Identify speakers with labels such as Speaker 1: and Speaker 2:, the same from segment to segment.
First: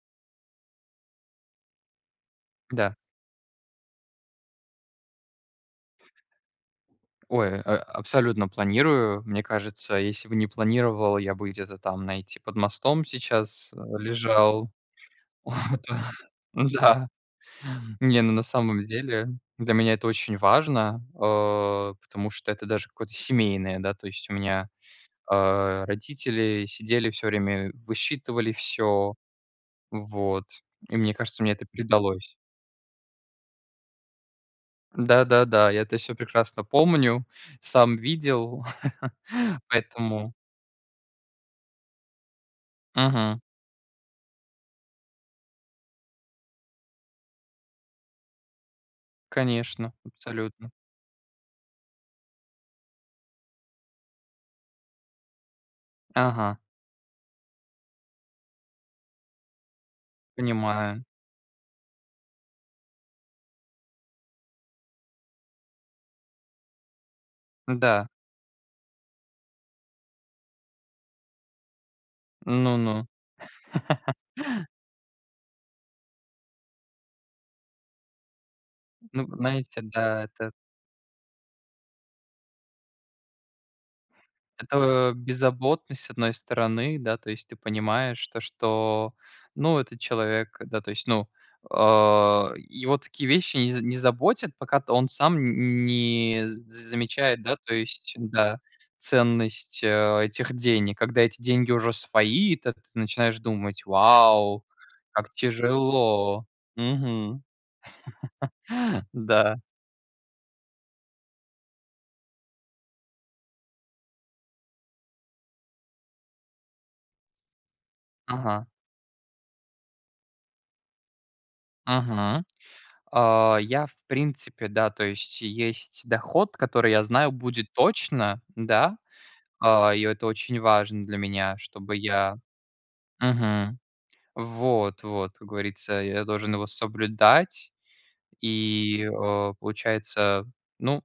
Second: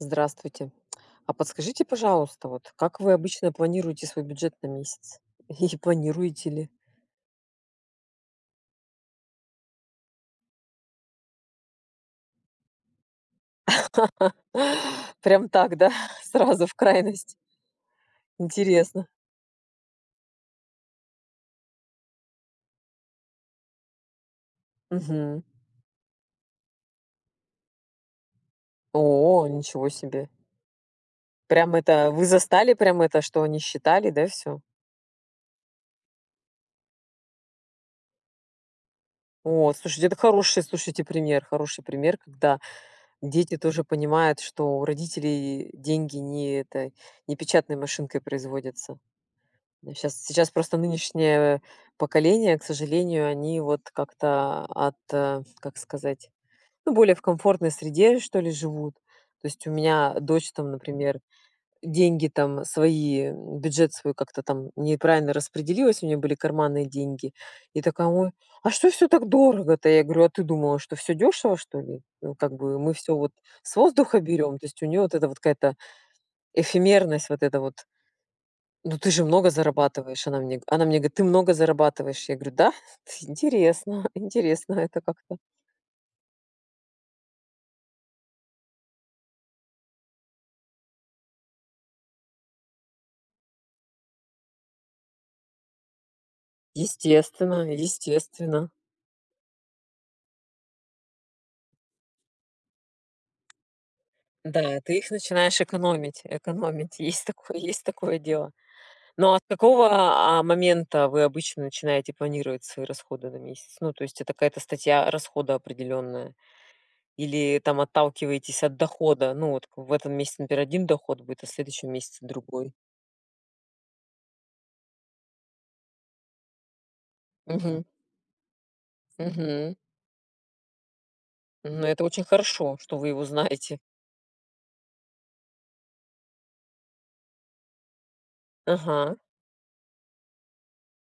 Speaker 1: Здравствуйте. А подскажите, пожалуйста, вот
Speaker 2: Да.
Speaker 1: как вы обычно планируете свой бюджет на месяц? И планируете ли?
Speaker 2: Ой, а абсолютно планирую. Мне кажется, если бы не планировал, я бы где-то там, знаете, под мостом сейчас лежал.
Speaker 1: Прям
Speaker 2: О
Speaker 1: так, да?
Speaker 2: да!
Speaker 1: Сразу в
Speaker 2: Да,
Speaker 1: крайность!
Speaker 2: не, ну, на самом
Speaker 1: Интересно.
Speaker 2: деле, для меня это очень важно, а, потому что это даже какое-то семейное, да, то есть у меня,
Speaker 1: Мгм.
Speaker 2: а, родители сидели всё время, высчитывали всё.
Speaker 1: О, ничего себе!
Speaker 2: Вот. И мне кажется, мне это
Speaker 1: Прям, это вы
Speaker 2: передалось.
Speaker 1: застали прям это, что они считали, да, всё?
Speaker 2: Да-да-да, я это всё прекрасно помню, сам видел,
Speaker 1: О, слушайте, это
Speaker 2: поэтому
Speaker 1: хороший, слушайте, пример, хороший пример, когда
Speaker 2: Мгм.
Speaker 1: дети тоже понимают, что у родителей деньги не эта не печатной машинкой производятся. Да,
Speaker 2: Конечно,
Speaker 1: щас сейчас
Speaker 2: абсолютно.
Speaker 1: просто нынешнее поколение, к сожалению, они, вот, как-то, ат как сказать,
Speaker 2: Ага.
Speaker 1: ну, более в комфортной среде, что ли, живут. То есть, у меня дочь, там,
Speaker 2: Понимаю.
Speaker 1: например, деньги там свои, бюджет свой как-то там неправильно распределилась, у неё были карманные деньги. И
Speaker 2: Да.
Speaker 1: такая "Ой, а что всё так дорого-то?" Я говорю: "А ты думала, что всё дёшево, что ли? Ну, как
Speaker 2: Ну
Speaker 1: бы мы
Speaker 2: ну.
Speaker 1: всё, вот, с воздуха берём". То есть, у неё вот эта вот какая-то эфемерность, вот эта вот. Ну, ты же
Speaker 2: Ну,
Speaker 1: много
Speaker 2: знаете, да,
Speaker 1: зарабатываешь. Она
Speaker 2: это
Speaker 1: мне она мне говорит: "Ты много зарабатываешь". Я говорю: "Да, интересно, интересно это
Speaker 2: Это
Speaker 1: как-то".
Speaker 2: беззаботность с одной стороны. Да, то есть ты понимаешь то, что, ну, этот человек, да, то есть, ну, э, его такие вещи не не заботят, пока т он сам н не з замечает, да,
Speaker 1: Естественно
Speaker 2: то есть, да,
Speaker 1: естественно.
Speaker 2: ценность, э, этих денег. Когда эти деньги уже свои, тэт ты начинаешь думать: "Вау,
Speaker 1: Да, ты их
Speaker 2: как
Speaker 1: начинаешь экономить
Speaker 2: тяжело".
Speaker 1: экономить. Есть
Speaker 2: Мгм,
Speaker 1: такое есть такое дело. Но от
Speaker 2: да.
Speaker 1: какого, а, момента вы обычно начинаете планировать свои расходы на месяц? Ну, то есть, это какая-то статья расхода определённая? Или там отталкиваетесь
Speaker 2: Ага.
Speaker 1: от дохода? Ну, вот в этом месяце, например, 1 доход будет, а в следующем месяце
Speaker 2: Ага,
Speaker 1: другой.
Speaker 2: а, я, в принципе, да, то есть есть доход, который я знаю, будет
Speaker 1: Мгм.
Speaker 2: точно. Да,
Speaker 1: Мгм.
Speaker 2: а, и это очень важно для меня,
Speaker 1: Ну,
Speaker 2: чтобы
Speaker 1: это очень
Speaker 2: я
Speaker 1: хорошо, что вы его знаете.
Speaker 2: Мгм, вот вот, как говорится, я должен его соблюдать. И,
Speaker 1: Ага.
Speaker 2: э, получается, ну,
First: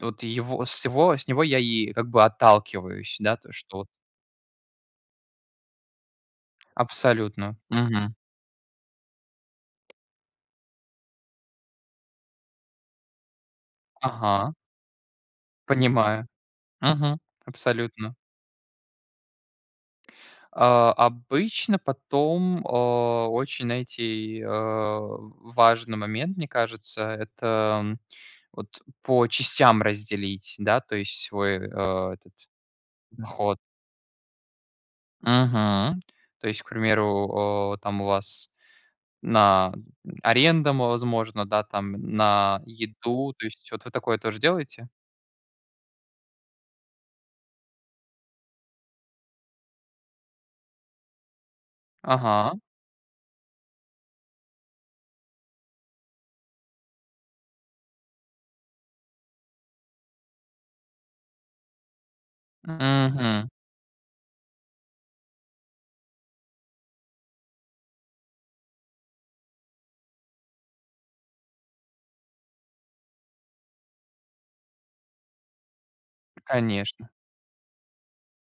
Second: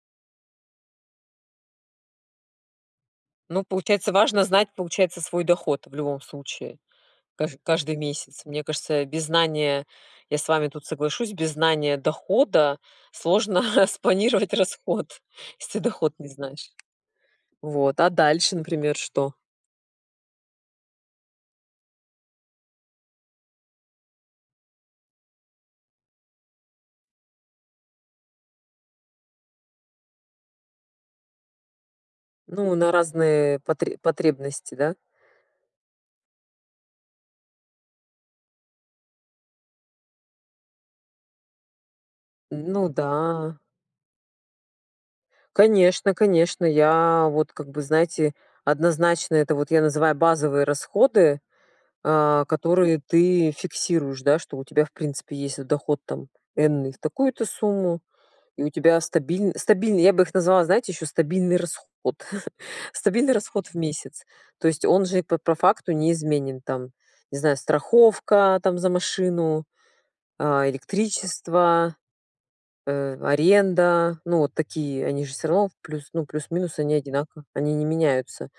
Speaker 2: вот его с его с него я и, как бы, отталкиваюсь. Да, то,
Speaker 1: Ну,
Speaker 2: что вот
Speaker 1: получается, важно знать, получается, свой доход в любом случае, каж
Speaker 2: Абсолютно,
Speaker 1: каждый
Speaker 2: мгм.
Speaker 1: месяц. Мне кажется, без знания- я с вами тут соглашусь- без знания дохода сложно
Speaker 2: Ага.
Speaker 1: распланировать расход, если доход
Speaker 2: Понимаю.
Speaker 1: не знаешь.
Speaker 2: Мгм.
Speaker 1: Вот, а
Speaker 2: Абсолютно.
Speaker 1: дальше, например, что?
Speaker 2: А, обычно потом, а, очень, знаете, э, важный момент, мне кажется, это, вот, по частям разделить, да, то есть свой, а, этот
Speaker 1: Ну, на
Speaker 2: доход.
Speaker 1: разные потре потребности, да?
Speaker 2: Мгм, то есть, к примеру, э, там у вас на аренду, возможно, да, там на
Speaker 1: Ну
Speaker 2: еду. То
Speaker 1: да.
Speaker 2: есть вот вы такое тоже делаете?
Speaker 1: Конечно, конечно, я вот как бы, знаете, однозначно, это вот я называю базовые расходы, э.
Speaker 2: Ага.
Speaker 1: Которые ты фиксируешь, да, что у тебя в принципе есть доход, там энный в такую-то сумму, и у тебя стабиль стабильный, я бы их назвала, знаете, ещё стабильный расход. Стабильный
Speaker 2: Мгм.
Speaker 1: расход в месяц. То есть он же по по факту неизменен. Там, не знаю, страховка, там за машину, а, электричество, э, аренда, ну вот такие, они же всё равно, плюс, ну, плюс-минус они
Speaker 2: Конечно.
Speaker 1: одинаково, они не меняются.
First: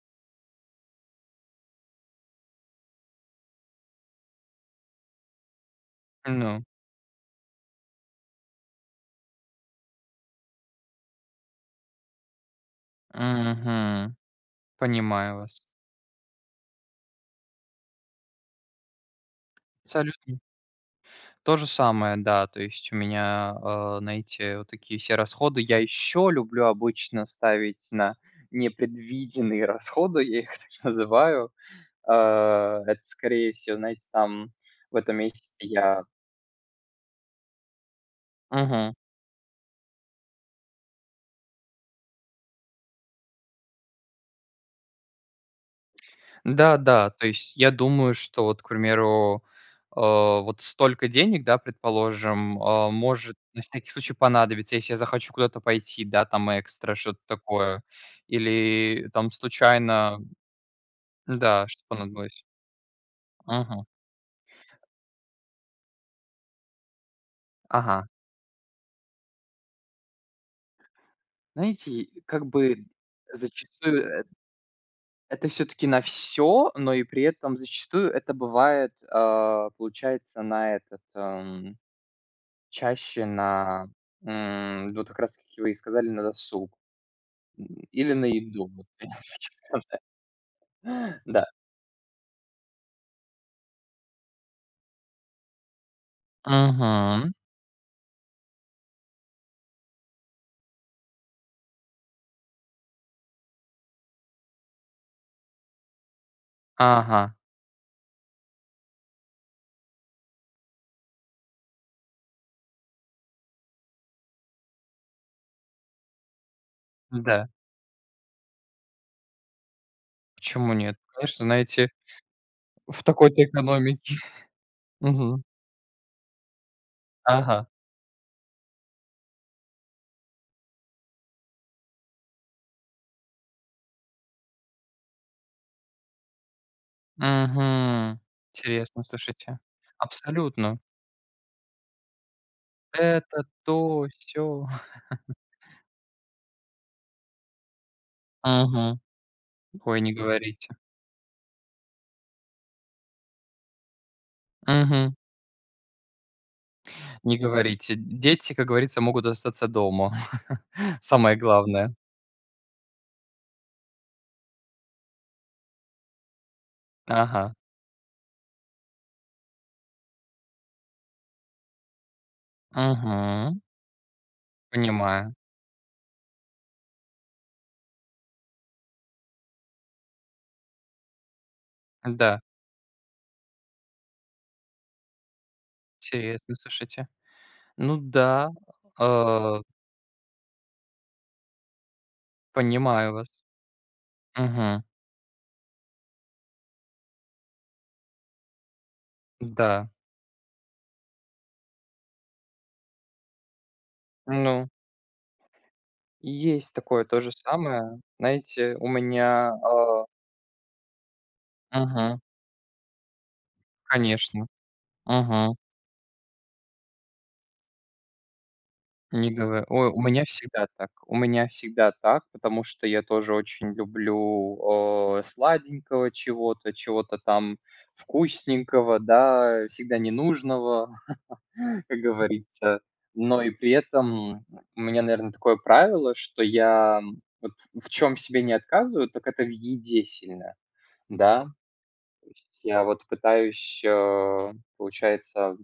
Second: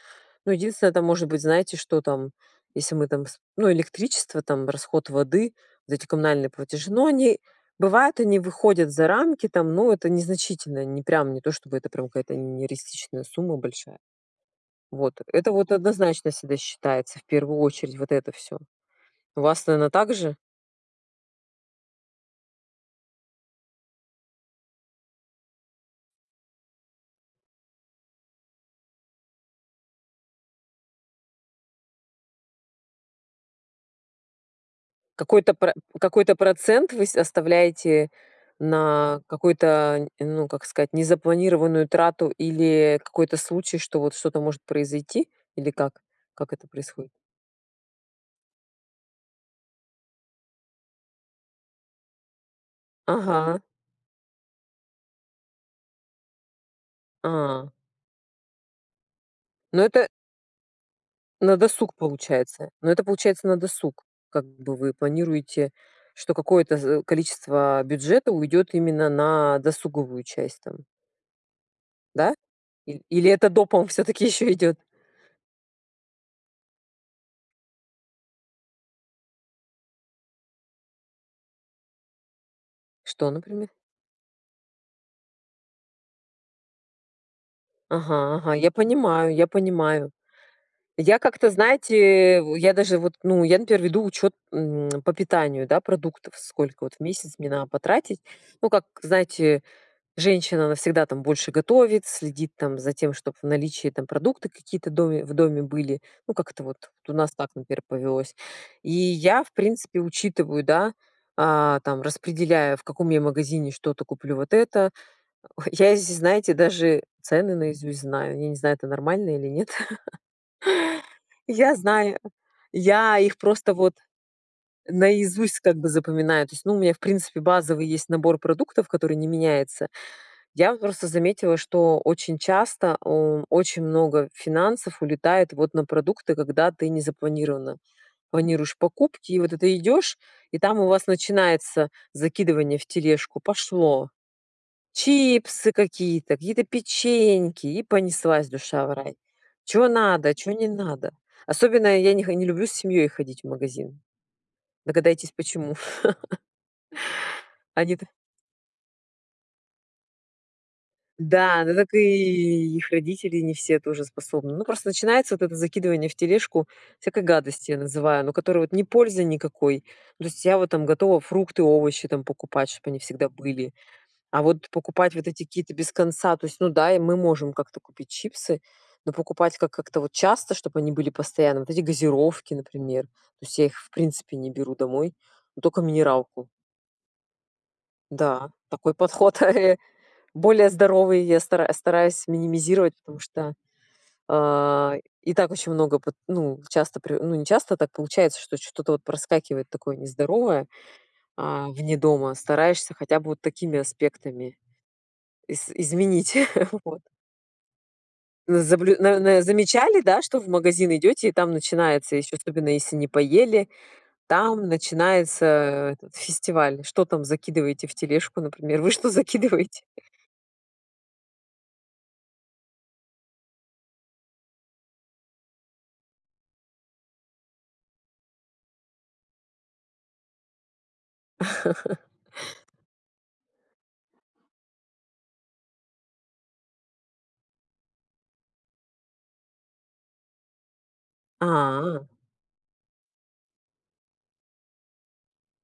Speaker 1: Ну, единственное, это может быть, знаете, что там, если мы там сп ну, электричество, там, расход воды, вот эти коммунальные
Speaker 2: Ну.
Speaker 1: платежи. Но они бывают, они выходят за рамки там, но это незначительно. Не прям, не то чтобы это прям какая-то нереалистичная сумма большая.
Speaker 2: Мгм,
Speaker 1: Вот.
Speaker 2: понимаю
Speaker 1: Это
Speaker 2: вас.
Speaker 1: вот однозначно всегда считается в первую очередь- вот это всё. У вас, наверно, так же?
Speaker 2: Салютно. То же самое, да. То есть у меня, а, на эти вот такие все расходы я ещё люблю обычно ставить на непредвиденные расходы, я их так называю. Э, это, скорее всего, знаете, там в этом
Speaker 1: Какой-то
Speaker 2: месяце
Speaker 1: про
Speaker 2: я
Speaker 1: какой-то процент вы оставляете
Speaker 2: Мгм.
Speaker 1: на какую-то, ну, как сказать, незапланированную трату или какой-то случай, что вот, что-то может произойти? Или как? Как это
Speaker 2: Да
Speaker 1: происходит?
Speaker 2: да, то есть я думаю, что вот, к примеру, э, вот столько денег, да, предположим, э, может на
Speaker 1: Ага.
Speaker 2: всякий случай понадобиться, если я захочу куда-то пойти, да, там, экстра, что-то
Speaker 1: А.
Speaker 2: такое, или, там,
Speaker 1: Но это
Speaker 2: случайно.
Speaker 1: На
Speaker 2: Да, что-то
Speaker 1: досуг
Speaker 2: понадобилось.
Speaker 1: получается. Ну, это получается на
Speaker 2: Мгм.
Speaker 1: досуг. Как бы, вы планируете, что какое-то за количество
Speaker 2: Ага.
Speaker 1: бюджета уйдёт именно на досуговую часть, там.
Speaker 2: Знаете,
Speaker 1: Да?
Speaker 2: как бы,
Speaker 1: Или или это допом
Speaker 2: зачастую
Speaker 1: всё-таки
Speaker 2: эт
Speaker 1: ещё идёт?
Speaker 2: это всё-таки на всё, но и при этом зачастую это бывает, э, получается на этот, м, чаще
Speaker 1: Что, например?
Speaker 2: на, м, вот как раз-таки вы и сказали, на досуг. Или на
Speaker 1: Ага, ага.
Speaker 2: еду,
Speaker 1: Я
Speaker 2: вот, примерно.
Speaker 1: понимаю,
Speaker 2: [unintelligible]
Speaker 1: я понимаю. Я
Speaker 2: Да.
Speaker 1: как-то, знаете вот, я даже вот, ну, я, например, веду учёт, м, по питанию, да, продуктов, сколько вот в месяц
Speaker 2: Мгм.
Speaker 1: мне надо потратить. Ну, как знаете, женщина, она всегда там больше готовит, следит там за тем, чтобы в наличии там продукты какие-то в доме в доме были. Ну, как-то вот, у нас
Speaker 2: Ага.
Speaker 1: так, например, повелось. И я, в принципе, учитываю, да, а, там, распределяю, в каком я магазине что-то куплю вот это. Ой, я, если знаете, даже
Speaker 2: Да.
Speaker 1: цены наизусть знаю. Я не знаю, это нормально или нет.
Speaker 2: Почему нет? Конечно,
Speaker 1: Я
Speaker 2: знаете,
Speaker 1: знаю.
Speaker 2: в
Speaker 1: Я их
Speaker 2: такой-то
Speaker 1: просто вот
Speaker 2: экономике, мгм.
Speaker 1: наизусть, как бы, запоминаю. То есть, ну, у меня, в принципе,
Speaker 2: Ага.
Speaker 1: базовый есть набор продуктов, который не меняется. Я вот просто заметила, что очень часто у очень много финансов улетает вот на продукты, когда ты не запланирована.
Speaker 2: Мгм,
Speaker 1: Планируешь
Speaker 2: интересно,
Speaker 1: покупки, и вот
Speaker 2: слушайте.
Speaker 1: это идёшь, и там
Speaker 2: Абсолютно!
Speaker 1: у вас начинается закидывание в тележку,
Speaker 2: Это, то,
Speaker 1: пошло.
Speaker 2: сё.
Speaker 1: Чипсы какие-то, какие-то печеньки, и понеслась душа в
Speaker 2: Мгм,
Speaker 1: рай. Чего
Speaker 2: ой, не
Speaker 1: надо, чего не
Speaker 2: говорите.
Speaker 1: надо. Особенно я не хо не люблю с семьёй ходить в магазин.
Speaker 2: Мгм.
Speaker 1: Догадаетесь почему?
Speaker 2: Не говорите.
Speaker 1: Они-то
Speaker 2: Дети, как говорится, могут остаться дома, самое
Speaker 1: Да, ну
Speaker 2: главное.
Speaker 1: так и их родители не все тоже способны. Ну, просто начинается вот это закидывание в тележку всякой
Speaker 2: Ага.
Speaker 1: гадости, я называю. Ну которую, вот, не пользы никакой. То есть я вот там готова фрукты, овощи там покупать, чтобы они всегда
Speaker 2: Мгм.
Speaker 1: были. А вот покупать вот
Speaker 2: Понимаю.
Speaker 1: эти какие-то без конца, то есть Ну да, мы можем как-то купить чипсы, но покупать, как как-то вот часто, чтобы они были постоянно, вот эти
Speaker 2: Да.
Speaker 1: газировки, например. То есть, я их в принципе не беру домой. Ну токо минералку.
Speaker 2: Интересно, слушайте. Ну
Speaker 1: Да,
Speaker 2: да,
Speaker 1: такой подход.
Speaker 2: э
Speaker 1: Более здоровый я стара стараюсь минимизировать,
Speaker 2: Понимаю
Speaker 1: потому
Speaker 2: вас.
Speaker 1: что,
Speaker 2: Мгм.
Speaker 1: э, и так очень много, вот, ну, часто при ну, не часто так получается, что что-то вот проскакивает
Speaker 2: Да.
Speaker 1: такое нездоровое, а, вне дома. Стараешься хотя бы вот такими аспектами
Speaker 2: Ну.
Speaker 1: из изменить,
Speaker 2: Есть
Speaker 1: вот.
Speaker 2: такое то же самое.
Speaker 1: Ну,
Speaker 2: Знаете, у
Speaker 1: заблю н н
Speaker 2: меня
Speaker 1: замечали,
Speaker 2: э
Speaker 1: да, что в магазин идёте, и там начинается,
Speaker 2: Мгм.
Speaker 1: ещё особенно если не поели,
Speaker 2: Конечно.
Speaker 1: там начинается
Speaker 2: Мгм.
Speaker 1: этот фестиваль. Что там закидываете в тележку, например? Вы что
Speaker 2: Не говор
Speaker 1: закидываете?
Speaker 2: О, у меня всегда так, у меня всегда так, потому что я тоже очень люблю, э, сладенького, чего-то, чего-то там вкусненького, да, всегда ненужного, как говорится. Но и при этом у меня, наверное, такое правило, что я вот в чем себе не отказываю, так это в еде сильно, да.
Speaker 1: А.
Speaker 2: То есть я вот пытаюсь, э, получается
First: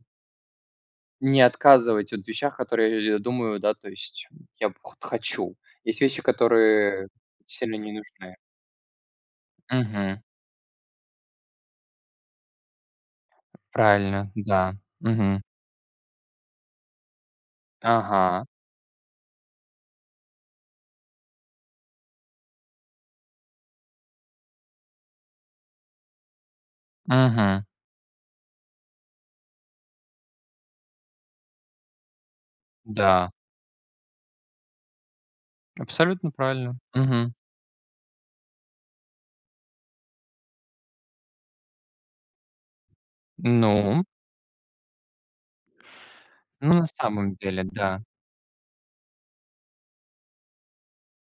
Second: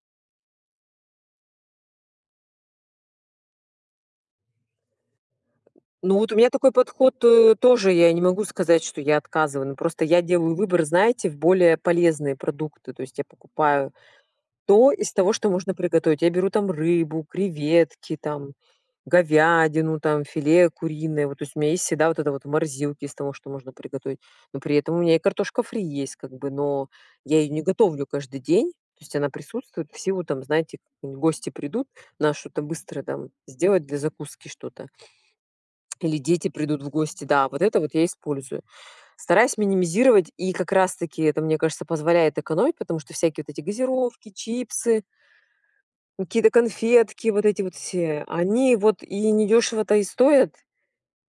Speaker 2: Не отказывать вот в вещах, которые я думаю. Да то есть. Я вот х хочу. Есть
Speaker 1: Ну,
Speaker 2: вещи,
Speaker 1: вот у меня такой
Speaker 2: которые
Speaker 1: подход
Speaker 2: сильно
Speaker 1: тоже
Speaker 2: не
Speaker 1: я не
Speaker 2: нужны.
Speaker 1: могу сказать, что я отказываю. Ну просто
Speaker 2: Мгм.
Speaker 1: я делаю выбор, знаете, в более полезные продукты. То есть, я покупаю
Speaker 2: Правильно, да.
Speaker 1: то из того,
Speaker 2: Мгм.
Speaker 1: что можно приготовить. Я беру там рыбу, креветки,
Speaker 2: Ага.
Speaker 1: там говядину, там, филе куриное. Вот, то есть, у меня есть всегда вот это вот в морозилке, из того, что можно приготовить. Но при этом у меня и картошка фри есть, как бы. Но я её не
Speaker 2: Мгм.
Speaker 1: готовлю каждый день. То есть она присутствует в силу там, знаете, гости придут, надо что-то быстро там
Speaker 2: Да.
Speaker 1: сделать для закуски что-то. Или
Speaker 2: Абсолютно
Speaker 1: дети
Speaker 2: правильно.
Speaker 1: придут в гости.
Speaker 2: Мгм.
Speaker 1: Да, вот это вот я использую. Стараюсь минимизировать. И как раз таки это, мне кажется, позволяет экономить. Потому что всякие вот эти
Speaker 2: Ну?
Speaker 1: газировки, чипсы какие-то
Speaker 2: Ну, на
Speaker 1: конфетки,
Speaker 2: самом
Speaker 1: вот эти
Speaker 2: деле,
Speaker 1: вот
Speaker 2: да.
Speaker 1: все, они вот и недёшево-то и стоят.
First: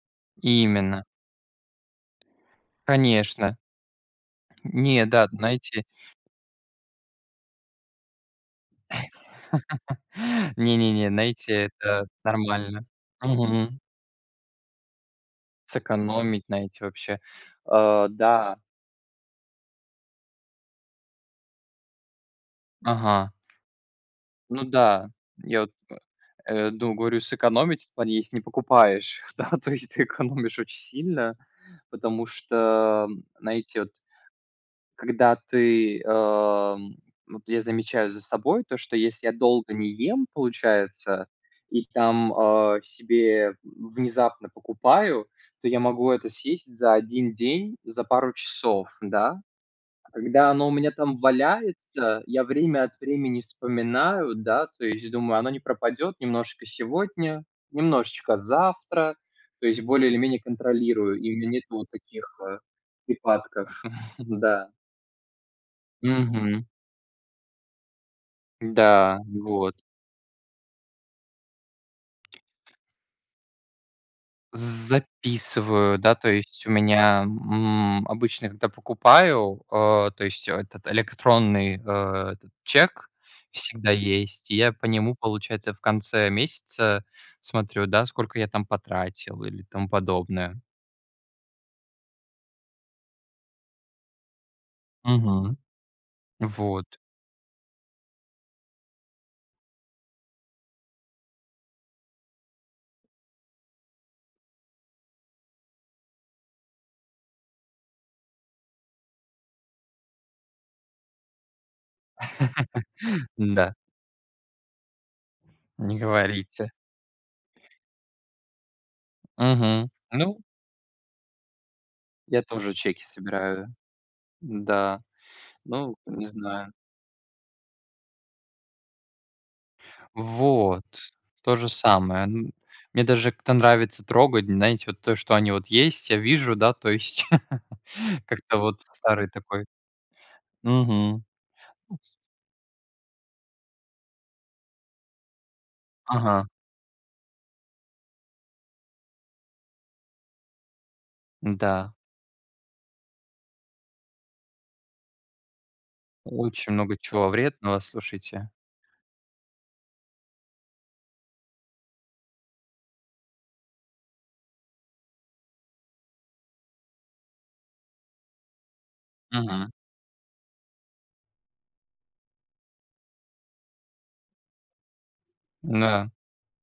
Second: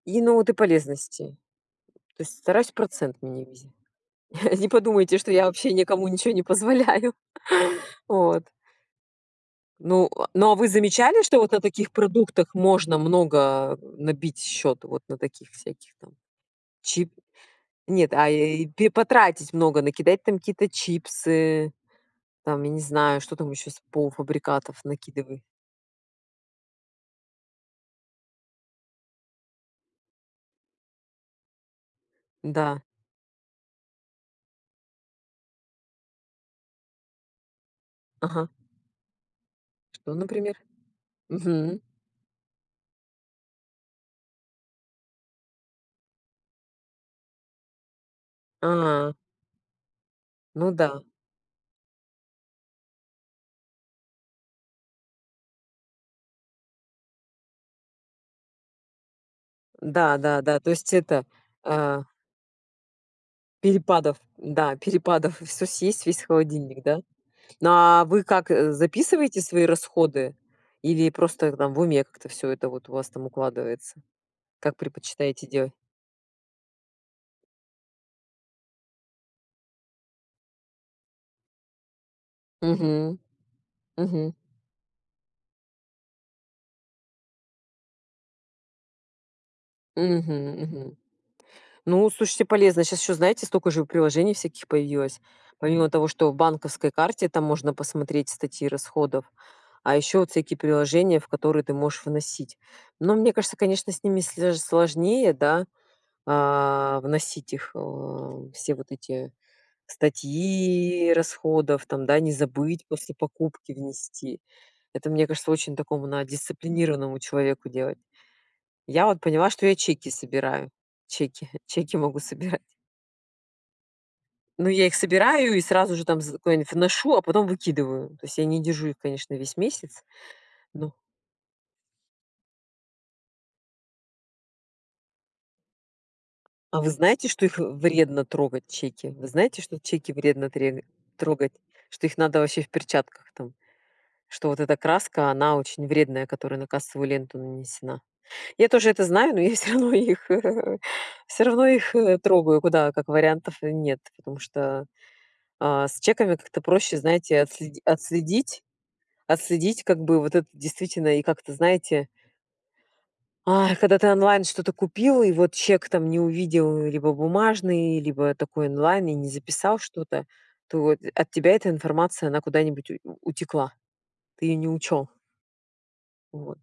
Speaker 1: И, ну, вот и
Speaker 2: Именно.
Speaker 1: полезности. То есть, стараюсь процент
Speaker 2: Конечно.
Speaker 1: минимизи Не
Speaker 2: Не,
Speaker 1: подумайте,
Speaker 2: да,
Speaker 1: что я вообще
Speaker 2: знаете
Speaker 1: никому ничего не позволяю. Вот. Ну, а, ну а вы
Speaker 2: Не не не,
Speaker 1: замечали, что вот на
Speaker 2: знаете
Speaker 1: таких
Speaker 2: это
Speaker 1: продуктах
Speaker 2: нормально.
Speaker 1: можно
Speaker 2: Мгм.
Speaker 1: много набить счёт? Вот на таких всяких там
Speaker 2: Сэкономить знаете
Speaker 1: чип
Speaker 2: вообще. А,
Speaker 1: Нет, а,
Speaker 2: да.
Speaker 1: э, потратить много, накидать там какие-то чипсы. Там я не знаю,
Speaker 2: Ага.
Speaker 1: что там ещё с
Speaker 2: Ну
Speaker 1: полуфабрикатов
Speaker 2: да,
Speaker 1: накидывай.
Speaker 2: я вот, э, ду говорю сэкономить в плане, если не покупаешь. Да то есть ты экономишь очень сильно, потому
Speaker 1: Да.
Speaker 2: что, знаете, вот когда ты эм, вот я замечаю за
Speaker 1: Ага.
Speaker 2: собой то, что если я долго не
Speaker 1: Что
Speaker 2: ем,
Speaker 1: например?
Speaker 2: получается,
Speaker 1: Мгм.
Speaker 2: и там, э, себе внезапно покупаю, то я могу это съесть за 1 день, за пару часов,
Speaker 1: Ага.
Speaker 2: да. Когда оно
Speaker 1: Ну
Speaker 2: у меня
Speaker 1: да.
Speaker 2: там валяется, я время от времени вспоминаю, да, то есть думаю, оно не пропадет немножко сегодня, немножечко завтра. То есть более или
Speaker 1: Да,
Speaker 2: менее
Speaker 1: да, да. То есть,
Speaker 2: контролирую,
Speaker 1: это,
Speaker 2: и у меня нету вот
Speaker 1: а
Speaker 2: таких, э, припадков,
Speaker 1: перепадов.
Speaker 2: да.
Speaker 1: Да, перепадов. И всё съесть, весь
Speaker 2: Мгм.
Speaker 1: холодильник, да? Но, а вы как,
Speaker 2: Да,
Speaker 1: записываете свои
Speaker 2: вот.
Speaker 1: расходы? Или просто там в уме как-то всё это у вас там укладывается? Как предпочитаете делать?
Speaker 2: Записываю, да, то есть у меня, м, обычно, когда покупаю, э, то есть этот электронный, э, этот чек
Speaker 1: Мгм,
Speaker 2: всегда
Speaker 1: мгм.
Speaker 2: есть. Я по нему, получается, в конце месяца смотрю, да, сколько я там потратил, или тому
Speaker 1: Мгм,
Speaker 2: подобное.
Speaker 1: мгм. Ну, слушайте, полезно. Сейчас ещё, знаете, столько же приложений всяких появилось.
Speaker 2: Мгм.
Speaker 1: Помимо того, что в банковской
Speaker 2: Вот.
Speaker 1: карте там можно посмотреть статьи расходов. А ещё вот всякие приложения, в которые ты можешь вносить. Но мне кажется, конечно, с ними слё даже сложнее, да, а, вносить их, э, все вот эти статьи расходов, там, да, не забыть после покупки
Speaker 2: Да.
Speaker 1: внести. Это мне кажется очень
Speaker 2: Не
Speaker 1: такому надо
Speaker 2: говорите.
Speaker 1: дисциплинированному человеку делать. Я вот поняла, что я
Speaker 2: Мгм.
Speaker 1: чеки
Speaker 2: Ну.
Speaker 1: собираю. Чеки чеки могу
Speaker 2: Я
Speaker 1: собирать.
Speaker 2: тоже чеки собираю,
Speaker 1: Ну я их
Speaker 2: да.
Speaker 1: собираю, и сразу
Speaker 2: Ну,
Speaker 1: же там
Speaker 2: не
Speaker 1: з
Speaker 2: знаю.
Speaker 1: куда-нибудь вношу, а потом выкидываю. То есть я не держу их конечно весь месяц.
Speaker 2: Вот,
Speaker 1: Но
Speaker 2: то же самое. М мне даже как-то нравится трогать, знаете, вот то, что они вот есть, я вижу, да,
Speaker 1: А
Speaker 2: то
Speaker 1: вы
Speaker 2: есть,
Speaker 1: знаете, что их вредно
Speaker 2: как-то
Speaker 1: трогать,
Speaker 2: вот
Speaker 1: чеки? Вы
Speaker 2: старый
Speaker 1: знаете,
Speaker 2: такой.
Speaker 1: что чеки вредно тре
Speaker 2: Мгм.
Speaker 1: трогать?
Speaker 2: М
Speaker 1: Что их надо вообще в перчатках там? Что вот эта краска, она очень вредная,
Speaker 2: Ага.
Speaker 1: которая на кассовую ленту нанесена. Я тоже это знаю, но я всё равно их, всё равно
Speaker 2: Да.
Speaker 1: их трогаю, куда, как вариантов нет, потому что, а, с чеками как-то
Speaker 2: Очень много
Speaker 1: проще,
Speaker 2: чего
Speaker 1: знаете, отсле
Speaker 2: вредного, слушайте.
Speaker 1: отследить отследить как бы вот это действительно и как-то знаете а, и когда ты онлайн что-то купил, и вот чек там не увидел, либо бумажный, либо такой онлайн, и не
Speaker 2: Мгм.
Speaker 1: записал что-то, то от тебя эта информация, она куда-нибудь ут утекла. Ты её не учёл.
Speaker 2: Да.
Speaker 1: Вот,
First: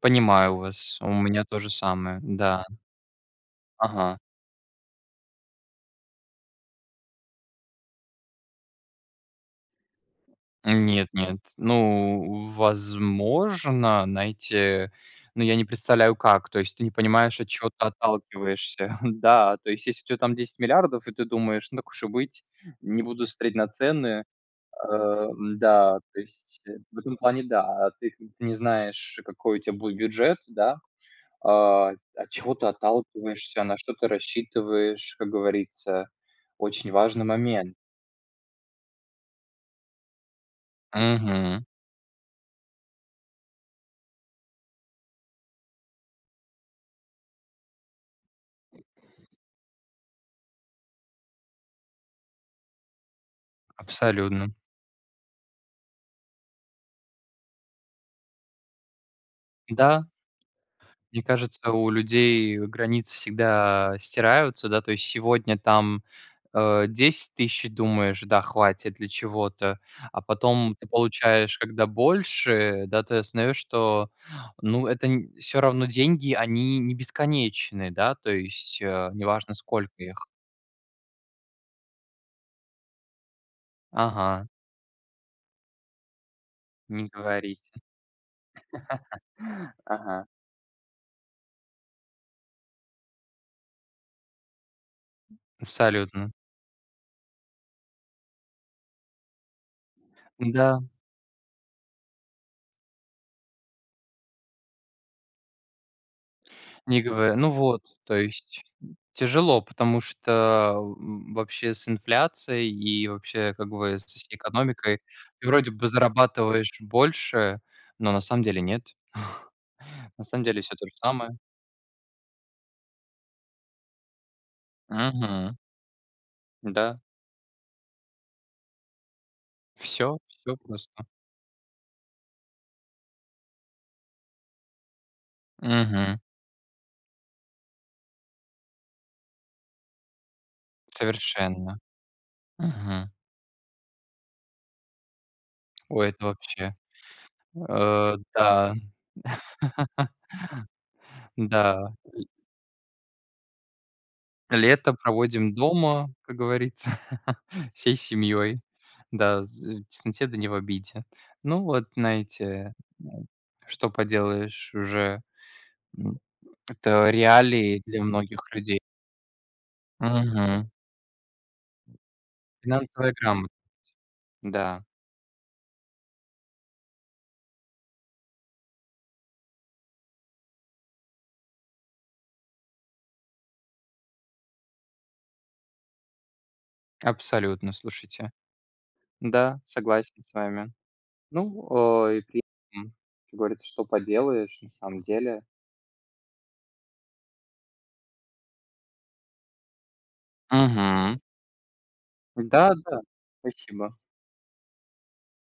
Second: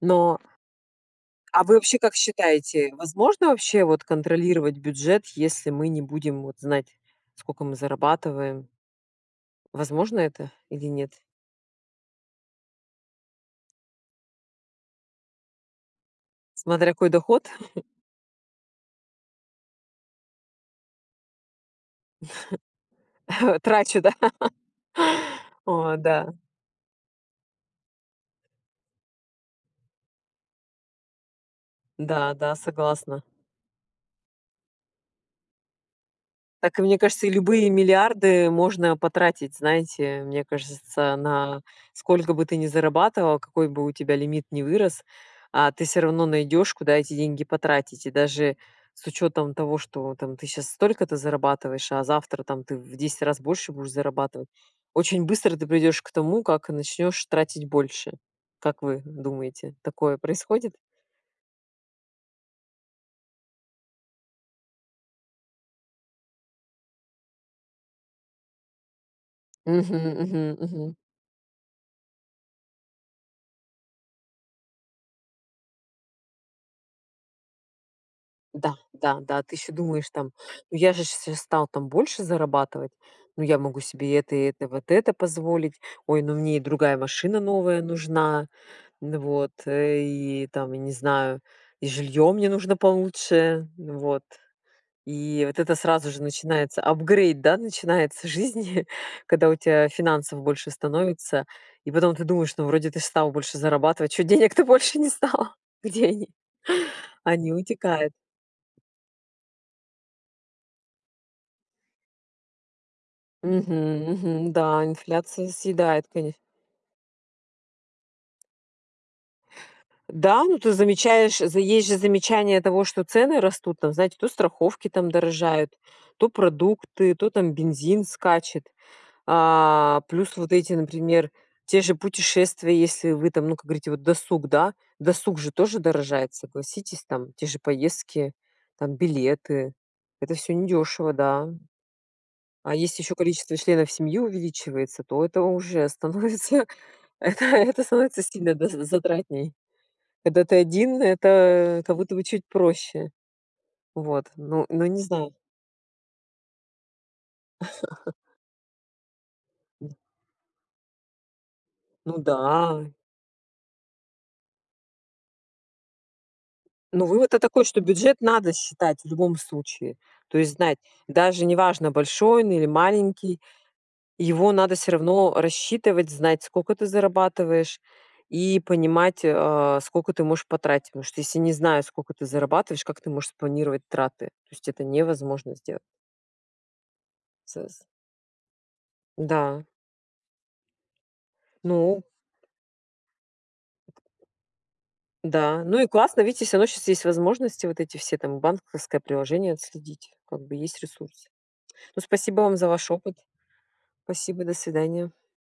Speaker 1: но
Speaker 2: Понимаю вас. У меня то
Speaker 1: А
Speaker 2: же
Speaker 1: вы вообще как
Speaker 2: самое, да.
Speaker 1: считаете? Возможно вообще вот
Speaker 2: Ага.
Speaker 1: контролировать бюджет, если мы не будем вот знать сколько мы зарабатываем? Возможно это или
Speaker 2: Нет
Speaker 1: нет?
Speaker 2: нет, ну, возможно, знаете, но я не представляю, как. То есть, ты не
Speaker 1: Смотря какой
Speaker 2: понимаешь, от
Speaker 1: доход?
Speaker 2: чего ты отталкиваешься. Да, то есть, если у тебя там 10 000 000 000, и ты думаешь, так уж и быть, не будут смотреть на
Speaker 1: Трачу, да.
Speaker 2: цены. А,
Speaker 1: О
Speaker 2: да, то
Speaker 1: да.
Speaker 2: есть. В этом плане да, ты ты не знаешь, какой у тебя будет бюджет, да. А, от
Speaker 1: Да,
Speaker 2: чего
Speaker 1: да,
Speaker 2: ты
Speaker 1: согласна.
Speaker 2: отталкиваешься, на что ты рассчитываешь. Как говорится,
Speaker 1: Так и
Speaker 2: очень
Speaker 1: мне
Speaker 2: важный
Speaker 1: кажется и любые
Speaker 2: момент.
Speaker 1: миллиарды можно потратить, знаете, мне кажется, на
Speaker 2: Мгм.
Speaker 1: сколько бы ты ни зарабатывал, какой бы у тебя лимит ни вырос, а ты всё равно найдёшь куда эти деньги потратить, и даже с учётом того, что там ты сейчас столько-то зарабатываешь, а завтра там ты в 10 раз больше будешь зарабатывать.
Speaker 2: Абсолютно.
Speaker 1: Очень быстро ты придёшь к тому, как начнёшь тратить больше. Как вы думаете,
Speaker 2: Да.
Speaker 1: такое происходит?
Speaker 2: Мне кажется, у людей границы всегда стираются. Да, то есть, сегодня там, э, 10 000 думаешь, да, хватит для чего-то,
Speaker 1: Мгм
Speaker 2: а
Speaker 1: мгм
Speaker 2: потом ты
Speaker 1: мгм.
Speaker 2: получаешь когда больше, да, ты осознаешь, что, ну, это не все равно деньги они не бесконечные, да, то
Speaker 1: Да,
Speaker 2: есть, э,
Speaker 1: да, да,
Speaker 2: неважно
Speaker 1: ты еще
Speaker 2: сколько
Speaker 1: думаешь
Speaker 2: их.
Speaker 1: там: ну я же сейчас стал там больше зарабатывать, ну я могу себе это и
Speaker 2: Ага.
Speaker 1: это, вот это позволить, ой, ну мне и другая
Speaker 2: Не
Speaker 1: машина
Speaker 2: говорите.
Speaker 1: новая нужна. Вот,
Speaker 2: Ага.
Speaker 1: и там, я не знаю, и жильё мне нужно получше. Вот. И вот это сразу же
Speaker 2: Абсолютно.
Speaker 1: начинается, апгрейд, да, начинается жизни, когда у тебя финансов больше
Speaker 2: Да.
Speaker 1: становится. И потом ты думаешь, ну вроде ты стал больше зарабатывать, чё денег то больше не стало? Где они?
Speaker 2: Не гово ну
Speaker 1: Они
Speaker 2: вот. То
Speaker 1: утекают.
Speaker 2: есть тяжело, потому что вообще с инфляцией, и вообще, как бы,
Speaker 1: Мгм
Speaker 2: с
Speaker 1: мгм. Да,
Speaker 2: экономикой ты
Speaker 1: инфляция
Speaker 2: вроде бы
Speaker 1: съедает коне
Speaker 2: зарабатываешь больше, но на самом деле нет. На
Speaker 1: Да,
Speaker 2: самом
Speaker 1: ну
Speaker 2: деле
Speaker 1: ты
Speaker 2: всё то же самое.
Speaker 1: замечаешь, есть же замечание того, что цены растут там, знаете, то страховки там
Speaker 2: Мгм.
Speaker 1: дорожают, то
Speaker 2: Да.
Speaker 1: продукты, то там бензин скачет. А
Speaker 2: Всё
Speaker 1: плюс вот
Speaker 2: всё
Speaker 1: эти,
Speaker 2: просто.
Speaker 1: например, те же путешествия, если вы там, ну как говорите, досуг, да? Досуг же тоже
Speaker 2: Мгм.
Speaker 1: дорожает, согласитесь, там те же поездки, там билеты, это всё недёшево, да.
Speaker 2: Совершенно.
Speaker 1: А если
Speaker 2: Мгм.
Speaker 1: ещё количество членов семьи увеличивается, то это уже
Speaker 2: Ой, это
Speaker 1: становится,
Speaker 2: вообще.
Speaker 1: это это
Speaker 2: Э,
Speaker 1: становится сильно, да,
Speaker 2: да.
Speaker 1: за затратнее. Когда ты один, это
Speaker 2: Да.
Speaker 1: как будто бы
Speaker 2: Ль
Speaker 1: чуть проще. Вот. Но но
Speaker 2: лето
Speaker 1: не знаю.
Speaker 2: проводим дома, как говорится, всей семьей. Да, з в тесноте да не в обиде. Ну вот,
Speaker 1: Ну
Speaker 2: знаете,
Speaker 1: да.
Speaker 2: что поделаешь уже. М.
Speaker 1: Ну
Speaker 2: Это
Speaker 1: вывод-то такой, что
Speaker 2: реалии для
Speaker 1: бюджет
Speaker 2: многих
Speaker 1: надо
Speaker 2: людей.
Speaker 1: считать в любом случае. То есть
Speaker 2: Мгм.
Speaker 1: знать, даже неважно большой он или
Speaker 2: Финансовая
Speaker 1: маленький,
Speaker 2: грамотность.
Speaker 1: его надо
Speaker 2: Да.
Speaker 1: всё равно рассчитывать, знать сколько ты зарабатываешь, и понимать, а, сколько ты можешь потратить. Потому что если не зная сколько ты зарабатываешь, как ты можешь спланировать траты? То есть это невозможно сделать.
Speaker 2: Абсолютно
Speaker 1: Сэс
Speaker 2: слушайте. Да,
Speaker 1: Да.
Speaker 2: согласен с вами. Ну,
Speaker 1: Ну!
Speaker 2: э, и при этом, как говорится, что поделаешь, на самом деле.
Speaker 1: Да, ну и классно, видите всё равно сейчас есть возможности вот эти все там банковское приложение отследить, как бы есть
Speaker 2: Мгм.
Speaker 1: ресурсы. Ну спасибо вам за
Speaker 2: Да,
Speaker 1: ваш
Speaker 2: да,
Speaker 1: опыт.
Speaker 2: спасибо.
Speaker 1: Спасибо, до свидания.